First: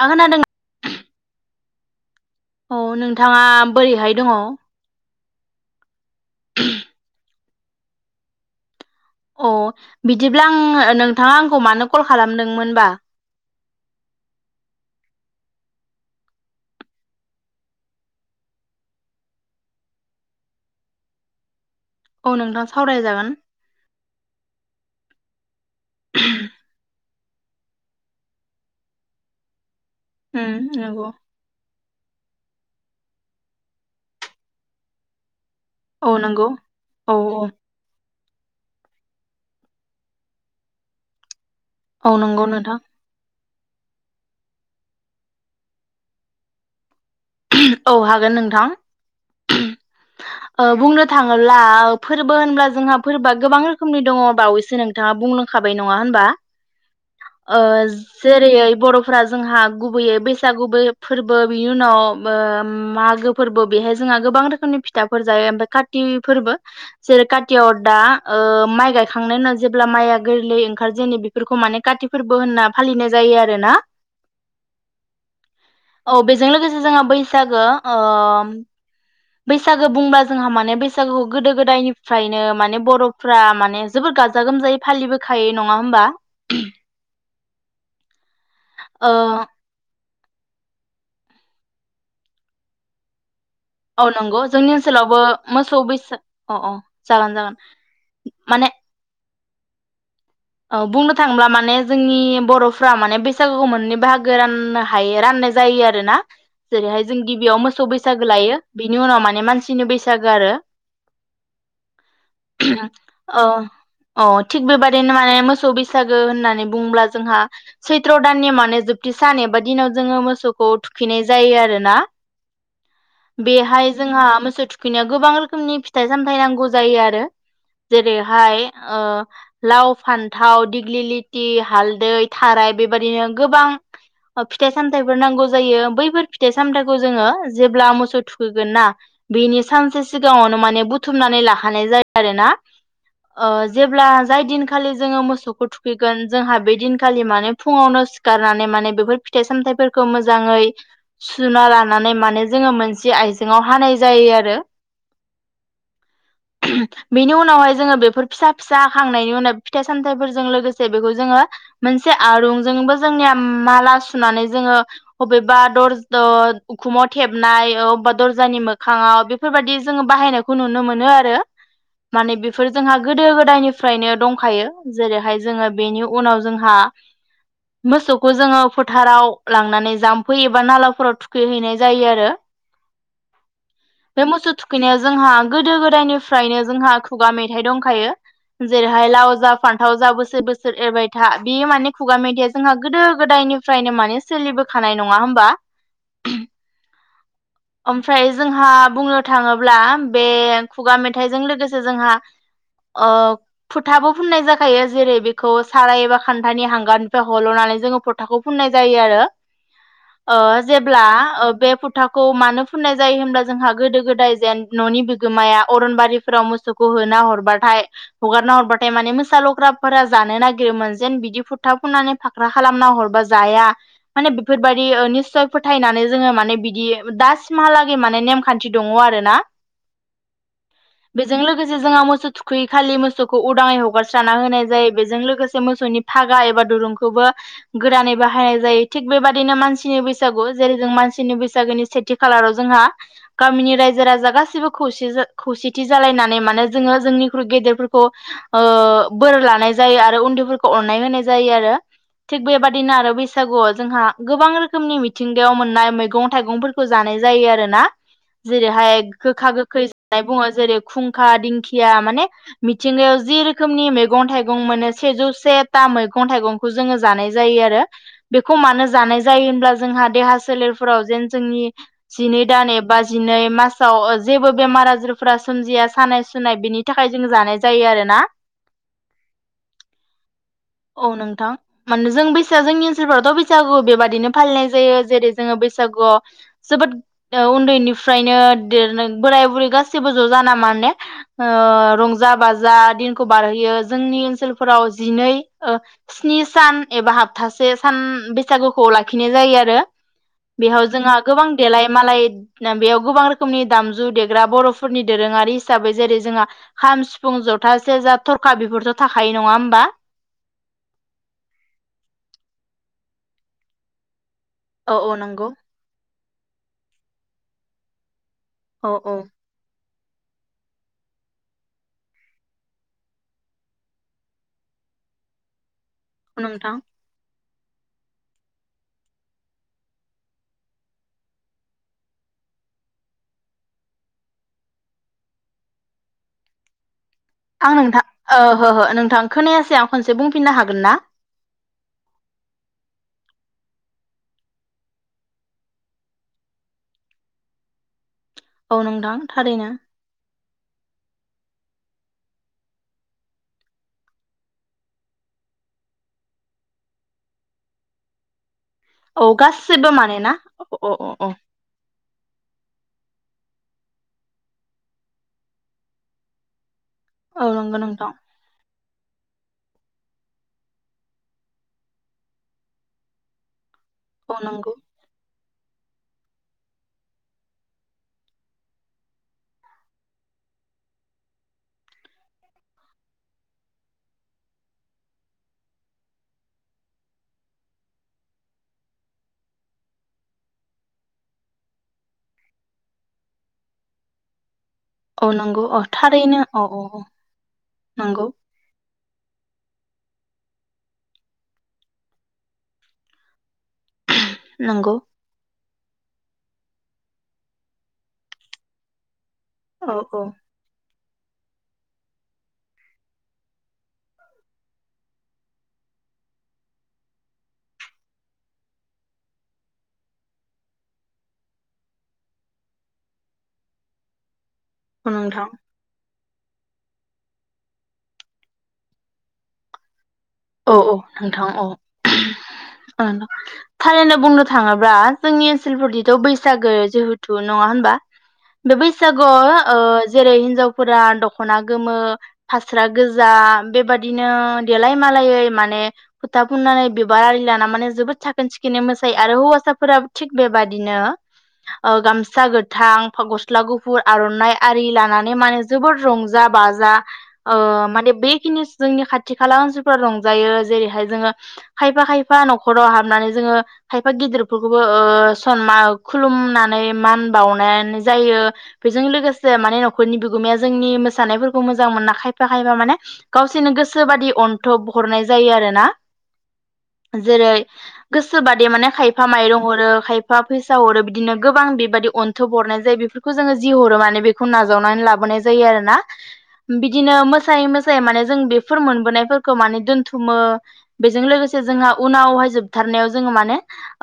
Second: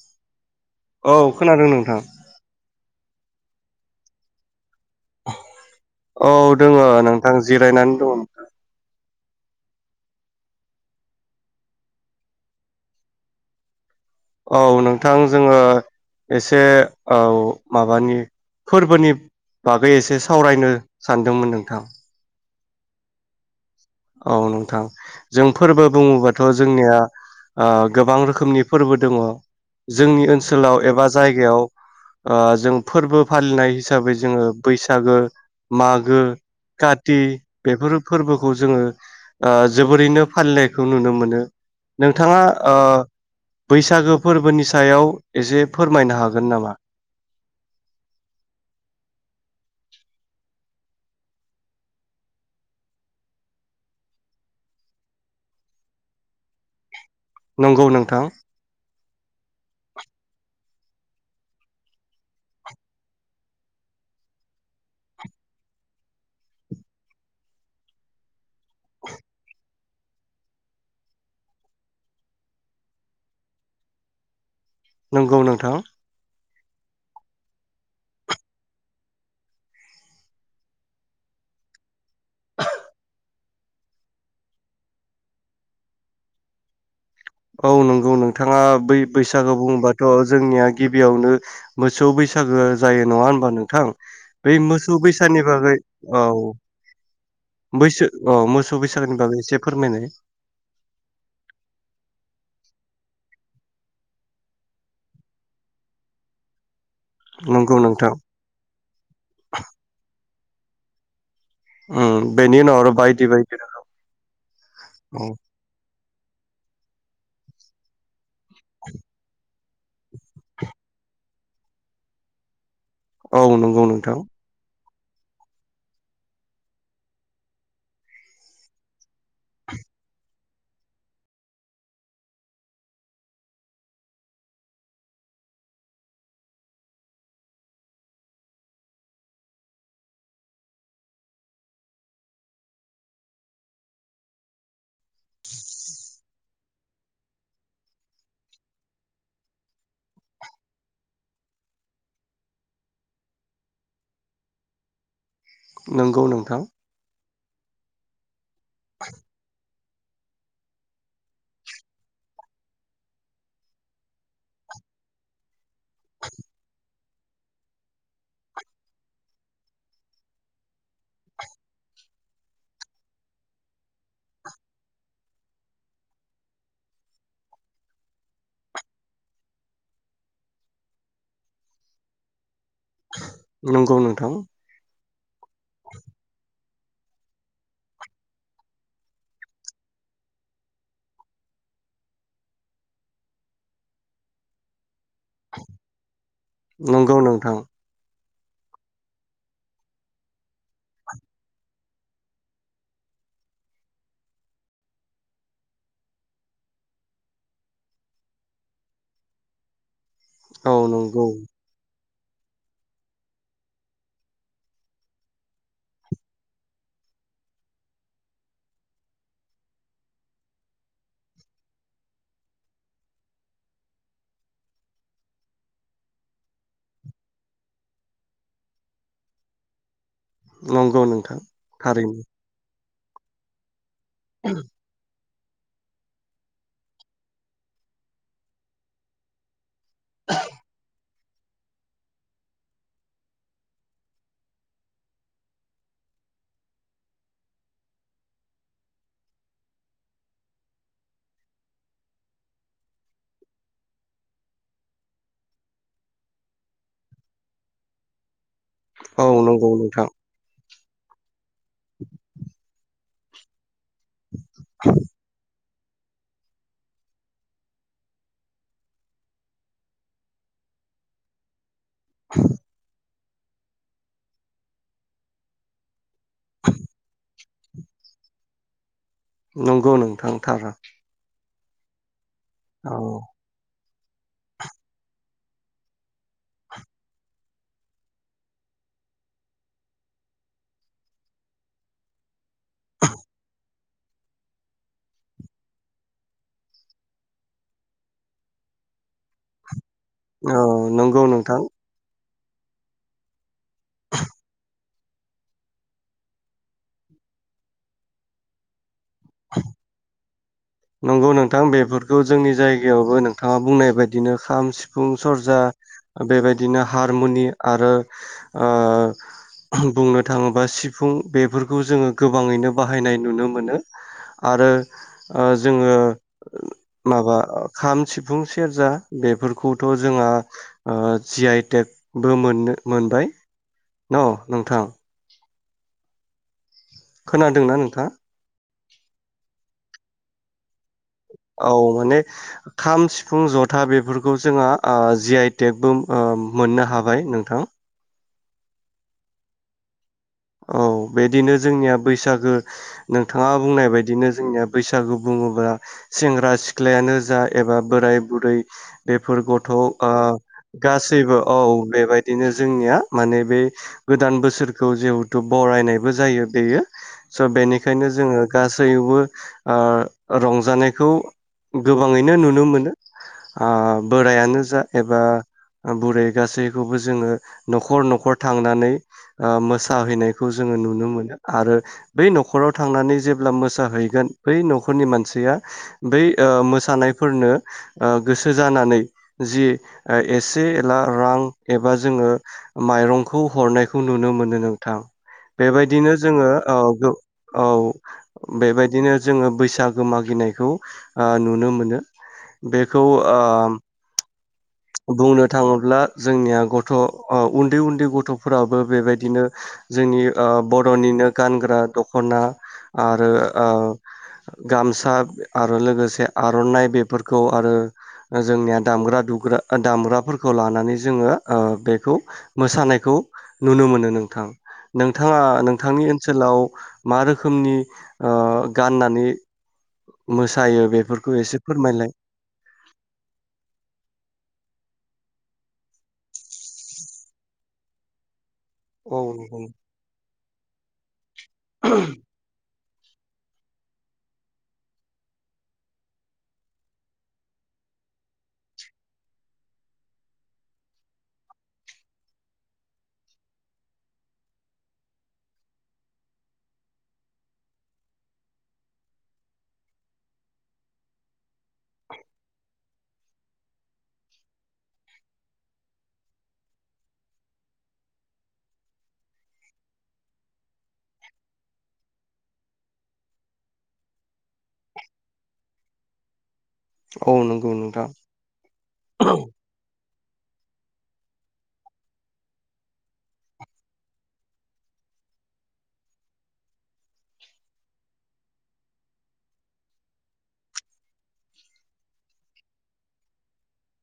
थां खोनादों औ खोनादों औ औ नोंथाङा बोरैहाय दङ औ दोङो नोंथां जिरायनानै दङ नोंथां अ बिदिब्ला आं नोंथाङा आंखौ मानो कल खालामदोंमोन बा औ नोंथां जोङो एसे औ माबानि फोरबोनि बागै एसे सावरायनो सानदोंमोन नोंथां औ नोंथां सावराय जागोन औ नोंथां जों फोरबो बुङोबाथ' जोंनिया ओ गोबां रोखोमनि फोरबो दङ जोंनि उम ओनसोलाव एबा नंगौ जायगायाव ओ जों फोरबो फालिनाय हिसाबै जोङो बैसागो औ मागो नंगौ औ काति औ बेफोर फोरबोफोर जोङो ओ जोबोरैनो फालिनायखौ नुनो मोनो औ नोंथाङा नंगौ ओ नोंथां बैसागो फोरबोनि सायाव एसे फोरमायनो हागोन नामा औ हागोन नोंथां ओ बुंनो थाङोब्ला फोरबो होनब्ला जोंहा फोरबोआ गोबां रोखोमनि दङ बावैसो नोंथाङा बुंलांखाबाय नङा होनबा ओ नंगौ नोंथां जेरेयै बरफ फ्रा जोंहा गुबैयै बैसागु बो फोरबो बिनि उनाव बो‌ ओम मागो फोरबो बेहाय जोंहा गोबां रोखोमनि फिथाफोर जायो ओमफ्राय काति फोरबो जेरै कातियाव दा ओ माइ गायखांनायनि उनाव जेब्ला माइया गोरलै ओंखार जेनो बेफोरखौ माने काति फोरबो होनना फालिनाय जायो आरोना नंगौ नोंथां जों लोगोसे जोंहा बैसागो ओ बैसागो बुंब्ला जोंहा माने बैसागुखौ गोदो गोदायनि फ्रायनो माने बर'फ्रा मान माने जोबोर गाजा गोमजायै फालिबोखायो नङा होमबा औ नंगौ नों नोंथाङा बै ओ बैसागु बुङोबा थ' जोंनिया गिबियावनो मोसौ बैसागो जायो नङा होन नोंथां थां औ नंगौ बै जोंनि मोसौ ओनसोलावबो बैसानि बागै मोसौ बैसा औ अ अ जागोन जागोन बैसो औ मोसौ बैसागु बागै एसे फोरमायनाय औ बुंनो थाङोब्ला माने जोंनि बर'फ्रा माने बैसागुखौ मोननै बाहागो राननो हायो राननाय जायो आरोना जेरैहाय जों गिबियाव नंगौ मोसौ नोंथां बैसागो लायो बिनि उनाव माने मानसिनि बैसागो आरो उम बेनि उनाव आरो बायदि औ बायदि औ थिग रोखोम बेबादिनो माने मोसौ बिस बैसागो होननानै बुंब्ला जोंहा सैथ्र दाननि माने जोबथि सान एबा दिनाव जोङो मोसौखौ थुखैनाय जायो आरो ना औ नंगौ बेहाय नोंथां जोंहा मोसौ थुखैनाया गोबां रोखोमनि फिथाइ सामथायाइ नांगौ जायो आरो जेरैहाय ओ लाव फान्थाव दिग्लिलिथि हालदै थाराय बेबाददिनो गोबां फिथाइ सामथाइफोर नांगौ जायो बैफोर फिथाइ सामथाइखौ जोङो जेब्ला मोसौ थुखैगोन ना बेनि सानसे सिगाङावनो माने बुथुमनानै लाखानाय जायो आरोना जेब्ला जाय दिनखालि जोङो मोसौखौ थुखैगोन जोंहा बे दिनखालि माने फुङावनो सिखारनानै माने बेफोर फिथाइ सामथाइफोरखौ मोजाङै सुना लानानै माने जोङो मोनसे आइजेंआव हानाय जायो आरो नंगौ नोंथां बिनि उनावहाय जोङो बेफोर फिसा फिसा खांनायनि उनाव फिथाइ सामथाइफोरजों लोगोसे बेखौ जोङो मोनसे आरुंजोंबो जोंनिया माला सुनानै जोङो बबेबा दरज उखुमाव थेबनाय अबेबा दरजानि मोखाङाव बेफोरबायदि जोङो बाहायनायखौ नुनो मोनो आरो माने बेफोर जोंहा गोदो गोदायनो फ्रायनो दंखायो जेरैहाय जोङो बेनि उनाव जोंहा मोसौखौ जोङो फोथाराव लांनानै जाम्फै एबा नालाफोराव थुखैहैनाय जायो आरो नंगौ बे नोंथां मोसौ थुखैनाया जोंहा गोदो गोदायनिफ्रायनो जोंहा खुगा मेथाइ दंखायो जेरैहाय लाव जा फान्थाव जा बोसोर बोसोर एरबाय था बि माने खुगा मेथाइया जोंहा गोदो गोदायनिफ्रायनो माने सोलिबोखानाय नङा होमबा नंगौ नोंथां ओमफ्राय ओमफ्राय जोंहा बुंनो थाङोब्ला बे खुगा मेथाइजों लोगोसे जोंहा अ फोथाबो फुननाय जाखायो जेरै बेखौ साराय एबा खान्थानि हांगारनिफ्राय हल'नानै जोङो फोथाखौ फुननाय जायो आरो ओ औ जेब्ला नंगौ ओ बे फोथ खोथाखौ मानो फुननाय जायो होनब्ला जोंहा गोदो गोदाय जेन न'नि बिगोमाया अरनबारिफोराव मोसौखौ होना हरबाथाय हगारना हरबाथाय माने मोसा लग्राफोरा जानो नागिरोमोन जेन बिदि फुरथा फुननानै फाख्रा खालामना हरबा जाया माने बेफोरबायाददि निस्सय फोथायनानै जोङो माने बिदि दासिमहालागै माने नेमखान्थि दङ आरो ना नंगौ बेजों नोंथां लोगोसे जोंहा थारैनो मोसौ थुखैयै खालि मोस सोखौ उदांयै हगारसार साना होनाय जायो बेजों लोगोसे मोसौनि फागा एबा दुरुंखौबो गोरानै बाहायनाय जायो थिग बेबायदिनो मानसि बैसागु जेरै जों मान नि बैसागोनि सेथि खालाराव जोंहा गामिनि रायजो राजा गासिबो खौ खौसेथि जालायनानै माने जोङो जोंनिख्रुइ गेदेर खौ ओ बोर लानाय जायो आरो उन्दैफोरखौ अननाय होनाय जायो आरो थिग बेबादिनो आरो बैसागुआव जोंहा गोबां रोखोमनि मिथिंगायाव मोननाय मैगं थाइगंफोरखौ जानाय जायो आरो ना जेरैहाय औ गोखा नंगौ गोखै नोंथां जानाय बुङो जेरै खुंखा दिंखिया माने मिथिंगायाव जि रोखोम नि मैगं थाइगं मोनो सेजौसे था मैगं थाइगंखौ जोङो जानाय जायो आरो बेखौ मानो जानाय जायो होनब्ला जोंहा देहा सोलेरफोराव जेन जोंनि जिनै डान एबा दिनै मासाव ओ जेबो बेमार आजारफोरा सोमजिया सानाय सुनाय बिनि थाखाय जों जानाय जायो जायो आरोना नंगौ नोंथां थार औ नोंथां मानो जों बै जोंनि औ ओनसफ्रावथ' बैसागु बेबायद नो फालिनाय जायो जेरै जोङो बैसागुआव जोबोद ओ उन्दैनिफ्रायनो बोराय बुरै गासिबो ज' जाना माने ओ रंज जा बाज जा दिनखौ बारहोयो जोंनि ओनसोलफोराव जिनै ओ स्नि सान एबा हाबथासे सान बैसागुखौ लाखिनाय जायो आरो औ बेयाव जोंहा नंगौ गोबां नोंथां देलाय मालाय ना बेयाव गोबां रो खोमनि दामजु देग्रा बर' फोरनि दोरोङारि हिसाबै जेरै जोंहा खाम सिफुं जथा सेजा थरखा बेफोरथ' थाखायो नङा होमबा नंगौ नोंथां बेफोरखौ जोंनि जायगायावबो नोंथाङा बुंनाय बायदिनो खाम औ सिफुं औ नंगौ सरजा बेबायदिनो हारमुनि आरो ओ अ औ बुंनो थाङोबा सिफुं बेफोरखौ जोङो गोबाङैनो बाहायनाय नुनो मोनो आरो आ जोङो नोंथां माबा खाम सिफुं सेरजा बेफोरखौथ' जोंहा ओ जि आइ टेकबो मोननो मोनबाय न नोंथां आं खोनादोंना नोंथां नोंथाङा ओहो नोंथां खोनायासै आं खनसे बुंफिननो हागोन ना औ माने खाम सिफुं जथा बेफोरखौ जोंहा आ जि आइ टेकबो आ मोननो हाबाय नोंथां औ नोंथां थारैनो औ बिदिनो जोंनिया बैसागो नोंथाङा बुंनाय बायदिनो जोंनिया बैसागु बुङोब्ला सेंग्रा सिख्लायानो जा एबा बोराय बुरै औ बेफोर गथ' ओ गासिबो माने ना औ औ गासैबो औ बेबायदिनो जोंनिया माने बे गोदान बोसोरखौ जि थु बरायनायबो जायो बेयो स' औ नंगौ बेनिखायनो नोंथां जोङो गासै गासैयावबो ओ रंजानायखौ गोबाङैनो नुनो मोनो आ औ बोरायानो नंगौ जा एबा बुरै गासैखौबो जोङो न'खर न'खर थांनानै ओ मोस मोसाहैनायखौ जोङो नुनो मोनो आरो बै न'खराव थांनानै जेब्ला मोसाहैगोन बै न'खरनि मानसिया बै ओ मोसानायफोरनो ओ गोसो जानानै जि एसे एला रां एबा जोङो माइरंखौ हरनायखौ नुनो मोनो नों थां औ नंगौ औ बेबायदिनो थारैनो जोङो औ औ नंगौ बेबायदिनो जोङो बैसागो मागिनायखौ ओ नुनो मोनो बेखौ ओ नंगौ बुंनो थाङोब्ला जोंनिया गथ' उन्दै उन्दै गथ'फोराबो बेबायदिनो औ जोंनि ओ बर' र'निनो गानग्रा दख'ना आरो ओ गामसा आरो लोगोसे आर'नाइ बेफोरखौ आरो जोंनिया दामग्रा दुग्रा दामग्राफोरखौ लानानै जोङो ओ बेखौ मोसानायखौ नुनो मोनो नोंथां औ नोंथाङा नोंथां नोंथांनि ओनसोलाव मा रोखोमनि ओ गाननानै औ मोसायो औ बेफोरखौ नोंथां एसे औ फोरमायलाय थारैनो बुंनो थाङोब्ला जोंनि ओनसोलफोरनिथ' बैसागो जिहेथु नङा होनबा बे औ बैसागुआव नंगौ ओ जेरै हिनजावफोरा द खना गोमो फास्रा स्रा गोजा बेबादिनो देलाय मालायै माने फोथा फुननानै बिबार आरि लाना माने जोबोद साखोन सिखोनै मोसायो आरो हौवासाफोराबो थिग बेबादिनो ओ गामसा गोथां गस्ला गुफुर आर'नाइ आरि लानानै माने जोबोद रंजा बाजा ओ माने बेखिनिस जोंनि खाथि खाला ओनसोल फोराव रंजायो जेरैहाय जोङो खायफा खायफा न'खराव हाबनानै जोङो खायफा गिदिरफोरखौबो ओ सनमान खुलुमनानै मान बावनानै जायो बेजों लोगोसे माने न'खरनि बिगोमाया जोंनि मोसानायफोरखौ मोजां मोनना खायफा खायफा माने गावसोरनो गोसो बादि अन थोब हरनाय जायो आरोना औ जेरै नंगौ नोंथां गोसोबादि माने खायफा माइरं हरो खाय बिफा फैसा हरो बिदिनो गोबां बेबायदि अन्थोब हरनाय जायो बेफोरखौ जोङो जि हरो माने बेखौ नाजावनानै लाबोनाय जायो आरोना बिदिनो मोसायै मोसायै माने जों बेफोर मोनबोनायफोर खौ माने दोन्थुमो बेजों लोगोसे जोंहा उनावहाय जोबथारनायाव जोङो माने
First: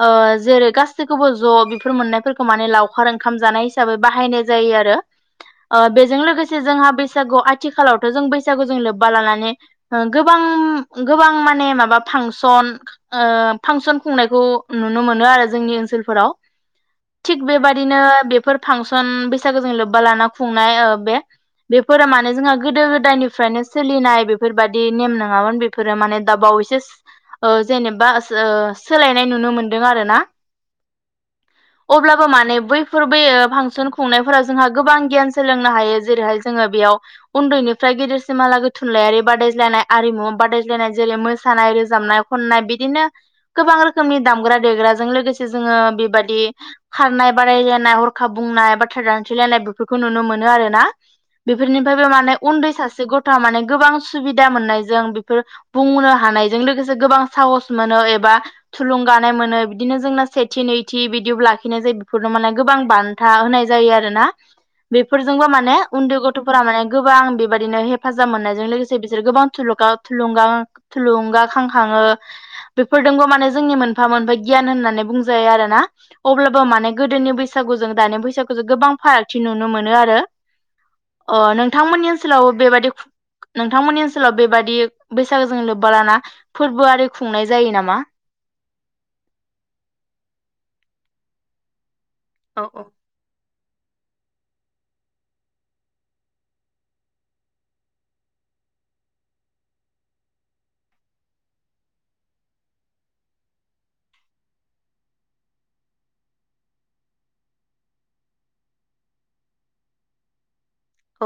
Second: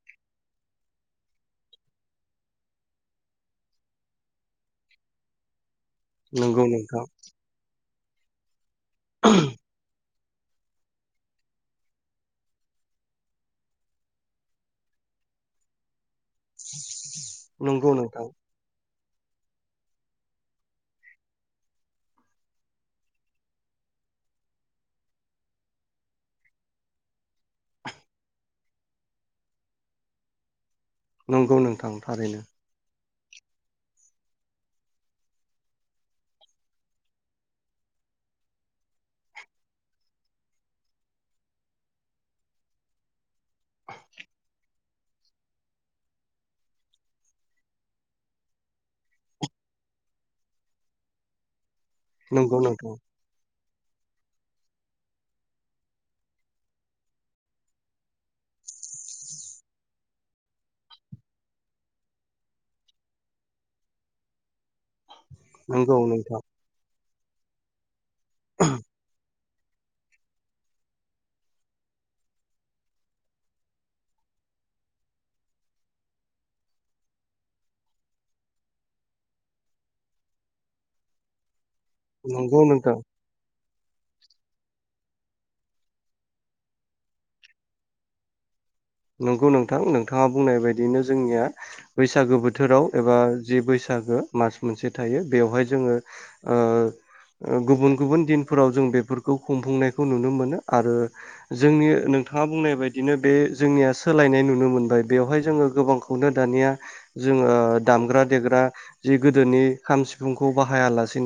ओ जेरै गासैखौबो ज' बेफोर मोननायफोरखौ माने लावखार ओंखाम जानाय हिसाबै बाहायनाय जायो आरो ओ बेजों लोगोसे नंगौ जोंहा नोंथां बैसागुआव आथिखालाव जों बैसागु जों लोब बा लानानै गोबां गोबां माने माबा फांसन ओ फांसन खुंनायखौ नुनो मोनो आरो जोंनि ओनसोलफोराव थिग नंगौ बेबादिनो नोंथां बेफोर फांसन बेसे सागोजों लोब्बा लाना खुंनाय ओ बे बेफोर माने जोंहा गोदो गोदायनिफ्रायनो सोलिनाय बेफोरबायदि बिदि नेम नङामोन बेफोरो माने दा बावैसो ओ जेनेबा ओ सोलायनाय नुनो मोनदों आरोना नंगौ नोंथां थारैनो फोर बे फांसन खुंनायफोराव जोंहा गोबां गियान सोलोंनो हायो जेरैहाय जोङो बेयाव उन्दैनिफ्राय गेदेरसिमालागै थुनलाइयारि बादाय लायनाय आरिमु बादाज्लायनाय जेरै मोसानाय रोजाबनाय खननाय बिदिनो गोबां रोखोमनि दामग्रा देग्राजों लोगोसे जोङो बेबायदि खारनाय बादायलायनाय हरखाब बुंनाय बाथ्रा दानसथेलायनाय बेफोरखौ नुनो मोनो आरोना बे बेफोरनिफ्रायबो माने नंगौ उन्दै नोंथां सासे गथ'आ माने गोबां सुबिदा मोननायजों बेफोर बुंनो हानायजों लोगोसे गोबां साहस मोनो एबा थुलुंगानाय मोनो बिदिनो जोंना सेथि नैथि बिदिअ लाखिनाय जायो बेफोरनो माने गोबां बान्था होनाय जायो आरोना बे बेफोरजोंबो माने नंगौ उन्दै नोंथां गथ'फोरा माने गोबां बेबायदिनो हेफाजाब मोननायजों लोगोसे बिसोर गोबां थुलुंगाखांखाङो बेफोरजोंबो माने जोंनि मोनफा मोनफा गियान होननानै बुंजायो आरोना अब्लाबो माने गोदोनि बैसागु ज दानि बैसागुजों गोबां फारागथि नुनो मोनो आरो नों बिथांमोननि ओनसोलाव नंगौ बेबायदि नोंथां नोंथांमोननि ओनसोलाव बेबादि बैसागोजों लोब्बा लाना फोरबोआरि खुंनाय जायो नामा नंगौ नोंथां नोंथाङा बुंनाय बायदिनो जोंनिया बैसागो बोथोराव एबा जि बैसागो मास मोनसे थायो बेवहाय जोङो गुबुन गुबुन दिनफोराव जों बेफोरखौ खुंफुंनायखौ नुनो मोनो आरो जोंनि नोंथाङा बुंनाय बायदिनो बे जोंनिया सोलायनाय नुनो मोनबाय बेवहाय जोङो गोबांखौनो दानिया जोङो दामग्रा देग्रा जि गोदोनि खाम सिफुंखौ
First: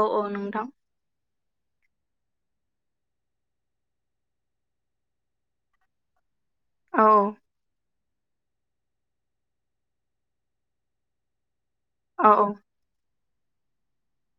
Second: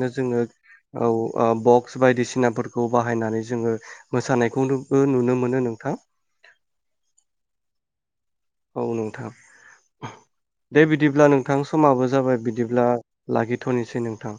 औ औ जोङो नोंथां औ बक्स बायदिसिनाफोरखौ बाहायनानै जोङो मोसानायखौनोबो नुनो मोनो नोंथां औ औ नोंथां दे बिदिब्ला नोंथां नोंथां समाबो औ जाबाय औ बिदिब्ला लाखिथ'नोसै नोंथां